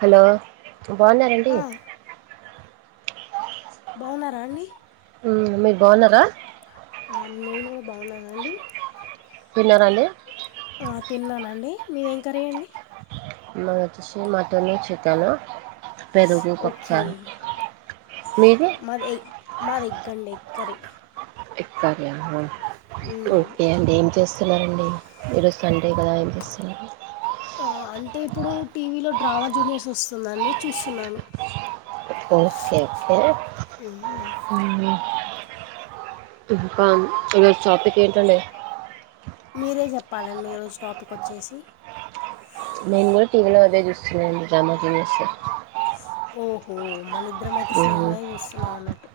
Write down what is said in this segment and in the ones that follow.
Hello బావున్నారండి ఆ, బావున్నారా అండి ఉమ్ మీరు బాగున్నారా ఆ నేను కూడా బాగున్నానండి తిన్నారా అండి ఆ తిన్నానండి మీది ఏం కర్రియండి మాది వచ్చి మటను చికెను ఓకే మీది మాది ఎ మాది ఎగ్గండి కర్రీ ఎగ్ కర్రీ మ్మ్. ఓకే అండి ఏం చేస్తున్నారండి ఈరోజు సండే కదా ఏం చేస్తున్నారు ఆ అంటే ఇప్పుడు టీవీలో డ్రామా జూనియర్స్ వస్తుంది అండి చూస్తున్నాను ఓకేఓకే ఓకే ఇంకా ఈరోజు టాపిక్ ఏంటండి మీరే చెప్పాలండి ఈరోజు టాపిక్ వచ్చేసి నేను కూడా టీవీలో అదే చూస్తున్నానమండి డ్రామా జునియర్స్ ఓహో మనిద్దరం అయితే సేమ్ అయి చూస్తున్నాం అన్నట్టు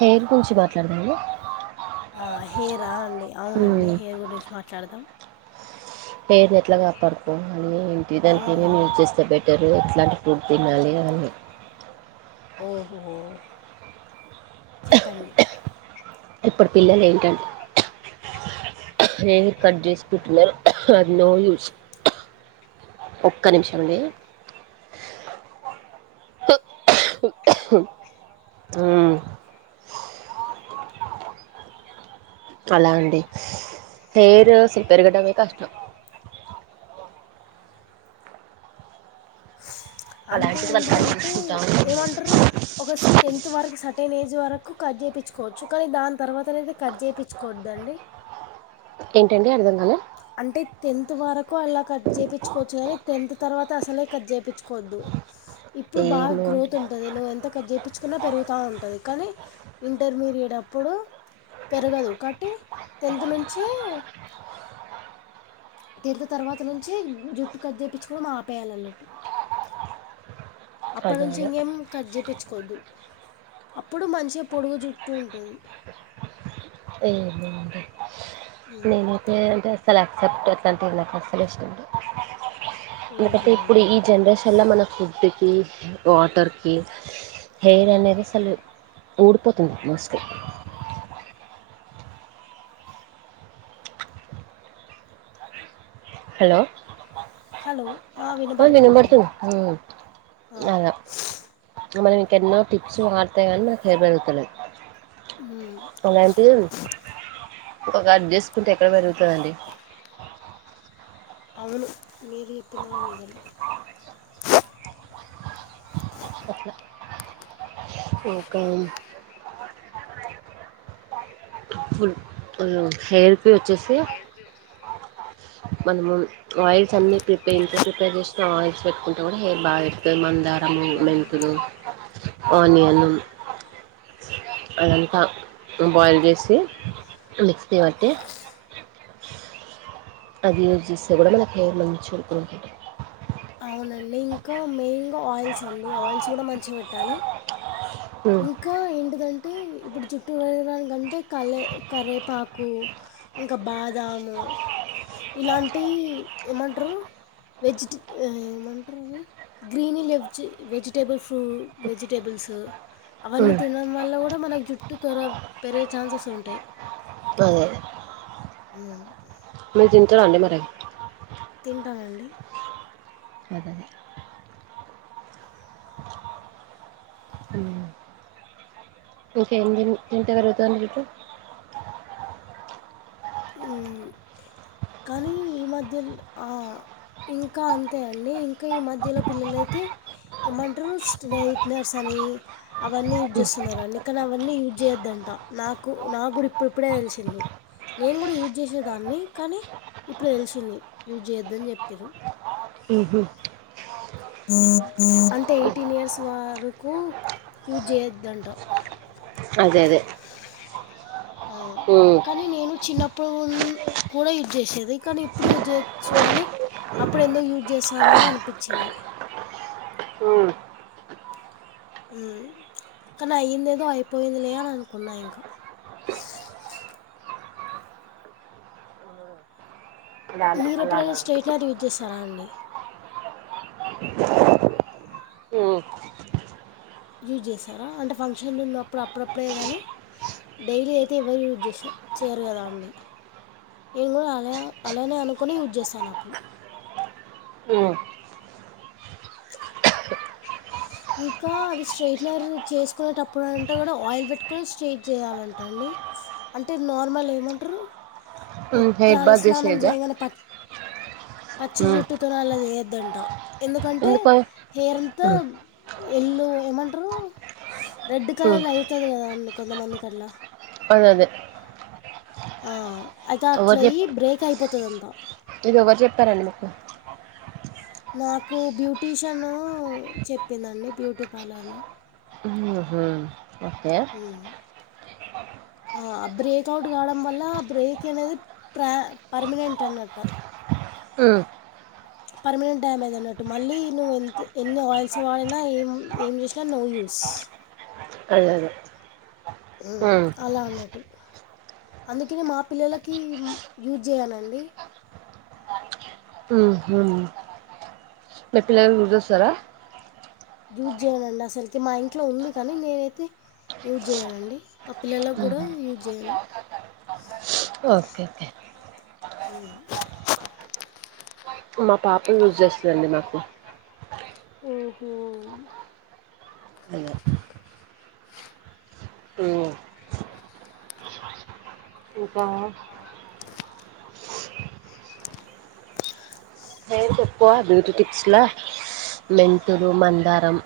హెయిర్ గురించి మాట్లాడదామా హెయిర్ అండి అవునండి హెయిర్ గురించి మాట్లాడదాం పేర్ ఎట్లా గాపాడుకో అని ఏంటి దానికి నేను మ్మ్. యూజ్ చేస్తే బెటర్ మీరు ఎట్లాంటి ఫుడ్ తినాలి అవన్నీ ఓహో చెప్పండి ఇప్పుడు పిల్లలు ఏంటండి హెయిర్ కట్ చేసి కుట్నరు అది నో యూస్ ఒక్క నిమిషం అండి ఊ అలా అండి హెయిర్ అసల్ పెరగడమే కష్టం అంటే అలాంటిది వాళ్ళు కట్ ఏంటిదంటే చేసుకుంటా ఉంటున్నారు ఏమంటారు ఒక టెన్త్ వరకు సట్ సర్టీన్ ఏజ్ వరకు కట్ చేయించుకోవచ్చు కానీ దాని తర్వాత అనేతే కట్ చేయించుకోదండి ఏంటండి అర్థం కాలా అంటే టెన్త్ వరకు అలా కట్ చేయించుకోవచ్చు కానీ టెన్త్ తర్వాత అసలే కట్ చేయించుకోవద్దు అ ఇప్పుడు బాగా గ్రోత్ ఉంటది నువ్వు ఎంత కట్ చేయించుకున్నా పెరుగు వస్తా ఉంటుంది కానీ ఇంటర్మీడియేట్ అప్పుడు పెరగదు కాటి టెన్త్ నుంచే టెన్త్ తర్వాత నుంచి జుట్టు కట్ చేయించుకోడం ఆపేయాలన్నట్టు అప్పటి అదే నుంచి అదే ఇంకేం కట్ చేయించుకోవద్దు అప్పుడు మంచిగా పొడగు జుట్టూ ఉంటుంది ఏహ అండీ నేను పెంట్ ఏసలా సెప్ట్ అట్లాంటివి నాకు అసలు ఇష్టంముండద్ ఎందుకంటే ఓహో ఇప్పుడు ఈ జనరేషన్లో మన ఫుడ్కి వాటర్కి హెయిర్ అనేది అసలు ఊడిపోతుంది మోస్ట్లీ హలో హలో ఆ వినబడుతుంది వినిపడుతు వినబడు ఊ ఆ, అలా మనం మీంక ఎన్నో టిప్స్ వాడత కానీ నాకు హెయిర్ పెరుగుతులేద్ మ్మ్. అలాంటి ఒగా చేసుకుంటే ఎక్కడ పెరుగుతు సరండి అవును మీది ఎప్పిన కూడ నిజమే అట్లా ఓకం హ్హ్ ఫుల్ హెయిర్ హెయిర్ జూసి ఆ మనము ఆయిల్స్ అన్ని ప్రిపేర్ ఇంట్లో ప్రిపేర్ చేసిన ఆయిల్స్ పెట్టుకుంటే కూడా హెయిర్ బాగా పెరుతుంది మందా రము మెంతులు ఆనియన్ అదంతా బాయిల్ చేసి మిక్సి వట్టి అది యూజ చేస్తే కూడా మనకు హెర్ మంచి ఉంటుంది అవునండి ఇంకా మెయిన్గా ఆయిల్స్ అండి ఆయిల్స్ కూడా మంచిగా పెట్టాలి ఉమ్ ఇంకా ఎంందుకు ఎంటంటే ఇప్పుడు జుట్టు పెరగడానికింటే కలే కరవేపాకు ఇంకా బాదం అ ఇలాంటి ఏమంటరు వెజిట్ ఏమంటరు అవి గ్రీని లేవ్జి వెజిటేబుల్ ఫ్రూ వెజిటేబుల్స్ అవన్నీ ఉమ్ తినడం వల్ల కూడా మనకు జుట్టు త్వరగా పెరిగే ఛాన్సెస్ ఉంటాయి అదే హ మీరు తింటరా అండి మరే తింటానండి అవి అదే ఇంకేం తిన్ తింటే పెరుగుతదండి జుట్టు [unintelligible] కానీ ఈ మధ్యల ఆ ఇంకా అంతే అండి ఇంకా ఈ మధ్యలో పిల్లలయితే ఏమంటరు స్ట్రెయిటైనర్స్స్ అని అవన్నీ యూజ్ చేస్తున్నరండి కానీ అవన్నీ యూజ్ చేయొద్దండి అంట నాకు నాక్కూడా ఇప్పుడిప్పుడే తెలిసింది నేను కూడా యూజ్ చేసేదాన్ని కానీ ఇప్పుడు తెలిసింది యూజ్ చేయొద్దని చెప్పిర్రు ఉహు అంటే ఎయిటీన్ ఇయర్స్ వరకు యూస్ చేయోద్దంట అదే అదే ఆ ఉమ్ కానీ నేను చిన్నప్పుడు కూడా యూజ్ చేసేది కానీ ఇప్పుడు యూజ్ చేయచ్చు అని అప్పుడు ఎందుకు యూజ్ చేస్తాన అనిపించింది ఉమ్ కానీ అయ్యింది ఏదో అయిపోయిందిలే అని అనుకున్నా ఇంకా అలాగా మీరు ఎప్పుడైనా అలాగా స్ట్రైట్నర్ యూజ్ చేసారా అండి ఉమ్ యూజ్ చేసారా అంటే ఫంక్షన్ ఉన్నప్పుడు అప్పుడప్పుడే కానీ డైలీ అయితే ఎవ్వరు యూస్ చేసే చేయరు కదా అండి నేను కూడా అలా అలానే అనుకుని యూజ్ చేస్తాన అప్పుడు ఉమ్ ఇంకా అది స్ట్రైట్నర్ చేసుకునేటప్పుడంట కూడా ఆయిల్ పెట్టుకుని స్ట్రైట్ చేయాలంట అండి అంటే నార్మల్ ఏమంటరు ఉమ్ హెయిర్ త్రల బాత్ స్నానం చేసేదా చేయగానే పచ్చ్ పచ్చి ఉమ్ జుట్టుతోని అలా చేయొద్దంట ఎందుకంటే ఎందుకు హెయిర్ అంతా ఉమ్ ఎల్లో ఏమంటరు రెడ్ కలర్ల అయితది కదా అండి కొంతమందికి అట్లా అదదే ఆ అయితే అట్లయి బ్రేక్ అయిపోతదంటా ఇది ఎవరు చెప్పారండి మీకు నాకు బ్యూటీషియను చెప్పిందండి బ్యూటీ పార్లర్లో ఆహా ఓకే ఆ బ్రేక్ అవుట్ కావడం వల్ల ఆ బ్రేక్ అనేది ప్ర పర్మనెంట్ అన్నట్ట అ పర్మనెంట్ డ్యామేజ్ అన్నట్టు మళ్ళీ నువ్వు ఎంత ఎన్ని ఆయిల్స్ వాడినా ఏం ఏం చేసినా నో యూ స్ అదదే అలా అన్నట్టు అందుకనే మా పిల్లలకి యూజ్ చేయనండి ఉహు [unintelligible] యూజేయనండసల్కి మా ఇంట్లో ఉంది కనీ నేనైతే యూజెయ్యనండీ అ పిల్లలగ్గుడా ఉహు యూజేయనూ ఓకే ఓకే ఉ [unintelligible] చేస్తదండి మాకు ఊ హో అదే ఉమ్ ఇంకా హెయిర్కెక్కువా బ్యూటీ టిప్స్క్ లా మెంతులు మందారం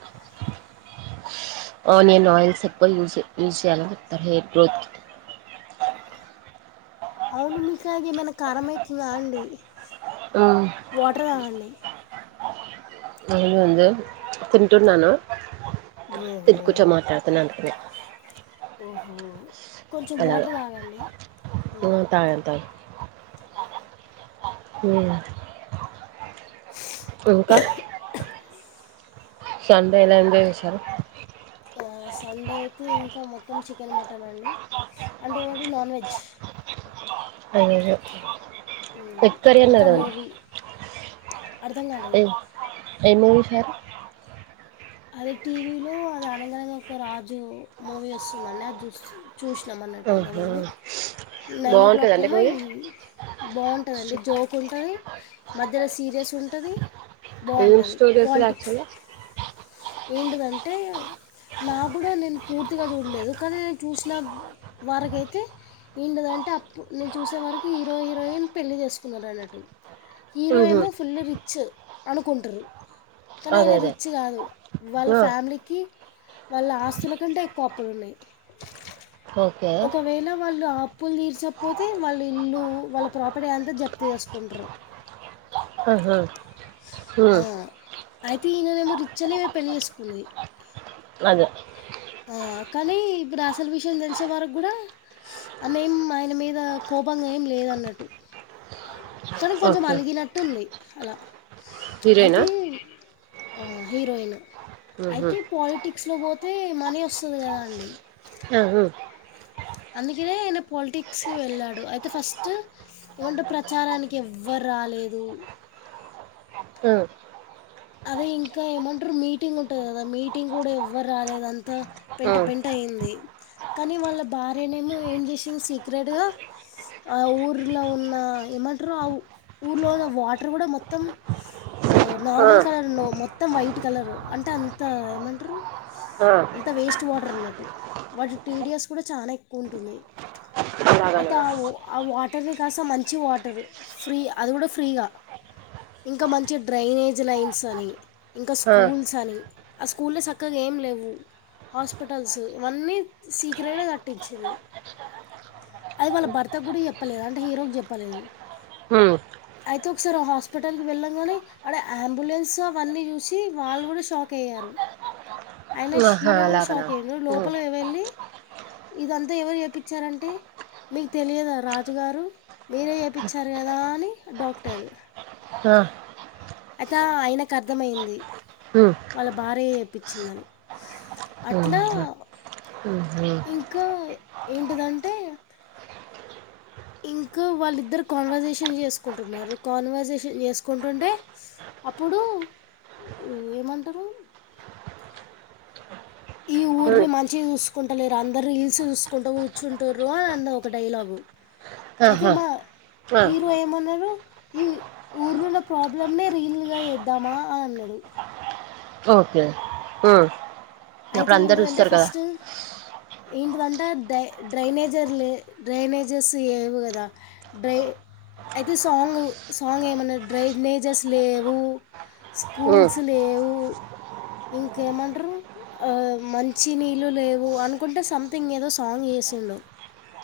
ఆనియన్ ఆయిల్స్ ఎక్కువ యూస్ యూస్ చేయాలని చెప్తారు హెయిర్ గ్రోత్కి అవును మీకా ఏమైనా కారమైతుదా అండీ ఉమ్ వాట్ర్ తాగండి యేందే తింటున్నానూ తింట ఓహో కూర్చో మాటాడుతున్నా అందుకనే ఓహో కొంచెం అలాగ వాట్ర్ దాగండీ ఉమ్ తాగాను ఊ ఇంక సండే ఎలా ఎంజాయ్ జెశారు ఆ సండే అయితే ఇంకా మొత్తం చికెను మటనండి అంటే ఏమంటరు నాన్ వెజ్ ఉమ్, ఇంకా మూవీ [unintelligible] అర్థం గాలేదు ఏం ఏం మూవీ జూసారు అదె టీవీలో అదె అనగనగా ఒక రాజూ మూవీ ఒస్తుందండి అద్ జూస్తున్నం చూశ్నం అన్నట్టు ఇంత ఆహా ముందే నైనో బాగుంటదండి క్లోక్కేమో ఈ బావుంటదండీ మూవీ జోకుంటదీ మధ్యల సీరియసుంటదీ ఏం బావుంటదీ స్టోరీస్లు పోలిటిక్స్ యాక్చువల్గా ఏంటిదంటే నాగ్గుడా నేన్ పూర్తిగా జూడలేదు కనీ నేను చూసిన వారకైతే ఏంటిదంటే అప్పు నేన్ చూసే వరకీ హీరో హీరోయిన్ పెళ్లి జేసుకున్నరన్నట్టూ ఉహు హీరోయేమో ఫుల్లు రిచ్చ్ అనుకుంటుర్రు కనయన అదే రిచ్ గాదూ వాళ్ళ అదే ఆ ఫ్యామిలీకి వాళ్ళ ఆస్తుల కంటే ఎక్కువ అప్పులున్నయ్ ఓకే ఒకవేళ వాళ్ళు ఆప్ ప్పుల్ దీర్చపోతే మళ్లీ ఇల్లూ వాళ్ళ ప్రాపర్టీ అంతా జప్తు యేసుకుంట్రు అహా ఆ అయితీయననేమో రిచ్చ్ అనే పెళ్ళి యేసుకుంది అదె ఆ కనీ ఇప్పుడసలు విషయం దెలిసే వరగ్గుడా అ మేం ఆయన మీద కో కోపంగేం లేదన్నట్టు కని ఓకే కొంచమలిగినట్టుంది అలా హీరోయినా అయితే ఆ హీరోయిను ఉహు అయితే పాలిటిక్స్లో బోతే మనీ ఒస్తది గదా అండి ఆ హూ అందుకినే ఆయన పాలిటిక్స్కి వెళ్ళాడు అయితే ఫస్టూ ఏమంట్రు ప్రచారానికెవ్వ రా కాలేదు [inaudible] [inaudible] అదే ఇంకా ఏమంటారు మీటింగ్ ఉంటది కదా మీటింగ్ కూడా ఎవ్వరు రాలేదు అంతా ఆ పెంట పెంట అయ్యింది కానీ వాళ్ళ భార్యనేమో ఏం చేసింది సీక్రెట్ గా ఆ ఊర్లో ఉన్న ఏమంటారు ఆ ఊర్లోన్న వాటర్ కూడా మొత్తం ఆ నార్మల్ కలర్లో మొత్తం వైట్ కలరు అంటే అంత ఏమంటారు ఆ అంత వేస్ట్ వాటర్ అన్నట్టు వాటి టీడిఎస్ కూడా చానా ఎక్కువ ఉంటుంది అయితే అలాగనా ఆ ఆ వాటర్ని కాస్త మంచి వాటరు ఫ్రీ అది కూడా ఫ్రీగా ఇంకా మంచి డ్రైనేజ్ లైన్స్ అని ఇంకా ఆ స్కూల్స్ అని ఆ స్కూల్లో సక్కగా ఏం లేవు హాస్పిటల్స్ ఇవన్నీ సీక్రెట్గా కట్టిచ్చింది అది వాళ్ళ భర్త కూడా చెప్పలేదు అంటే హీరోకి చెప్పలేదు ఉమ్ అయితే ఒకసారి హాస్పిటల్కి వెళ్ళాంగానే ఆడ అంబులెన్స్ సో అవి అన్నీ చూసి వాళ్ళు కూడా షాక్ అయ్యారు ఆయన ఆహా హీరో కూడా అలాగనా షాక్ అయ్యాడు ఉమ్ లోపలకి వెళ్ళి ఇదంతా ఎవరు చేపిచ్చారంటే మీకు తెలియదా రాజుగారు మీరే చేపిచ్చారు కదా అని డాక్టరు ఆ తరువాత ఆ ఆయనకు అర్థమైంది ఉమ్ వాళ్ళ భార్య చేపిచ్చిందని అట్లా ఉహు ఉహు ఇంకా ఏంటిదంటే ఇంకా వాళ్ళిద్దరు కాన్వర్జేషన్ చేసుకుంటున్నారు కాన్వర్జేషన్ చేసుకుంటుంటే అప్పుడు ఏమంటారు ఈ ఊరిని ఉమ్ మంచిగా చూసుకుంట లేరు అందరూ రీల్స్ చూసుకుంటూ కూర్చుంటుర్రు అని అన్నది ఒక డైలాగు అయితే ఆహా మా ఆ హీరో ఏమన్నారు ఈ ఊర్లోన్న ప్రాబ్లమ్ నే రియల్గా వేద్దామా అని అన్నాడు ఓకే హ్మ్ అయితే ఏంటదంటే ఫస్ట్ ఏంటిదంటే అంటే డై డ్రైనేజర్లు డ్రైనేజర్స్ ఏవు కదా డ్రై అయితే సాంగ్ సాంగ్ ఏమన్నా డ్రైనేజర్స్ లేవు ఉమ్ స్కూల్స్ లేవు ఇంకేమంటారు మంచి నీళ్ళు లేవు అనుకుంటే సంథింగ్ ఏదో సాంగ్ చేసిండు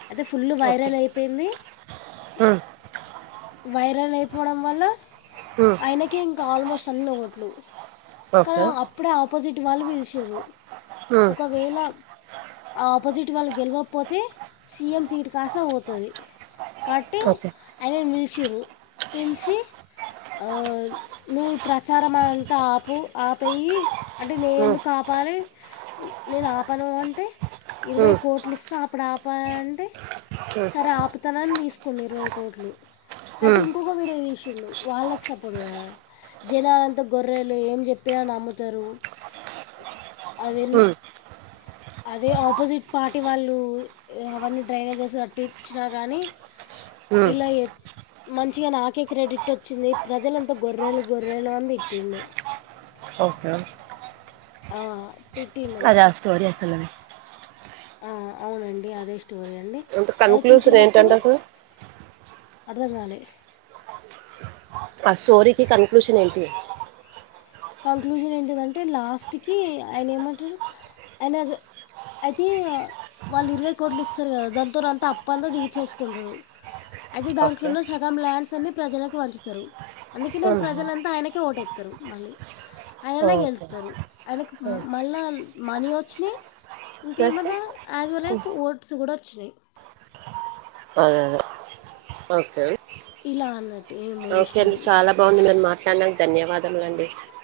అయితే ఫుల్లు వైరల్ అయిపోయింది ఆ వైరల్ అయిపోవడం వల్ల ఉమ్ ఆయనకే ఇంకా ఆల్మోస్ట్ అన్ని ఓట్లు అక్కడ ఓకే అప్పుడే ఆపోజిట్ వాళ్ళు పిలిశిర్రు ఉమ్ ఒకవేళ ఆ ఆపోజిట్ వాళ్ళు గెలవకపోతే సీఎం సీట్ కాస్త పోతది కాబట్టి ఓకే ఆయనని పిలిశిర్రు పిలిచి ఆ నువ్ ఈ ప్రచారం అంతా ఆపు ఆపేయి అంటే నేను ఉమ్ ఎందుకు ఆప ఆపాలి నేను ఆపను అంటే ఇరవై ఉమ్ కోట్లు ఇస్తాం అప్పుడు ఆపవా అంటే సరే ఆపుతానని తీసుకుండే ఇరవై కోట్లు అయితే ఉమ్ ఉమ్ ఇంకొక వీడియో తీసిండు వాళ్ళకి సపోర్ట్ కద జనాలంత గొర్రెలు ఏం చెప్పినా నమ్ముతారు అది ఎన్ ఉమ్ అది ఆపోజిట్ పార్టీ వాళ్ళు అవన్నీ డ్రైనేజెస్ కట్టించినా కానీ ఉమ్ ఇల్ల ఏ మంచిగా నాకే క్రెడిట్ వచ్చింది ప్రజలంతా గొర్రెలు గొర్రెలు అంది తిట్టిండు ఓకే ఆ తిట్టిండు కద ఆ స్టోరీ అసలు ఆ ఆ అండి అదే స్టోరి అండి అంటే ఏ కన్క్లూషన్ తిట్టినప్పుడు ఏంటంట సార్ అర్థం కాలే ఆ స్టోరీకి కన్క్లూషన్ ఏంటి కంక్లూజన్ ఏంటిదంటే లాస్ట్కి ఆయన ఏమంటారు ఆయన అయితే వాళ్ళు ఇరవై కోట్లు ఇస్తారు కదా దానితోని అంతా అప్పంతా తీర్చేసుకుంటారు అ అయితే దాంట్లోనే సగం ల్యాండ్స్ అన్ని ప్రజలకు పంచుతారు అందుకనే ఆహా! ప్రజలంతా ఆయనకే ఓటెస్తారు మళ్ళీ ఆయననే ఓకే గెలుతరు ఆయనకు హ్మ్. మళ్ళా మనీ వచ్చినయి ప్లస్ ఇంకేమంట యాజ్ వెల్ యాస్ ఓట్స్ కూడా వచ్చినాయి అదే అదే ఓకే ఇలాన ఓకే అండి చాలా బాగుంది మీరు మాట్లాడినా ధన్యవాదములు అండి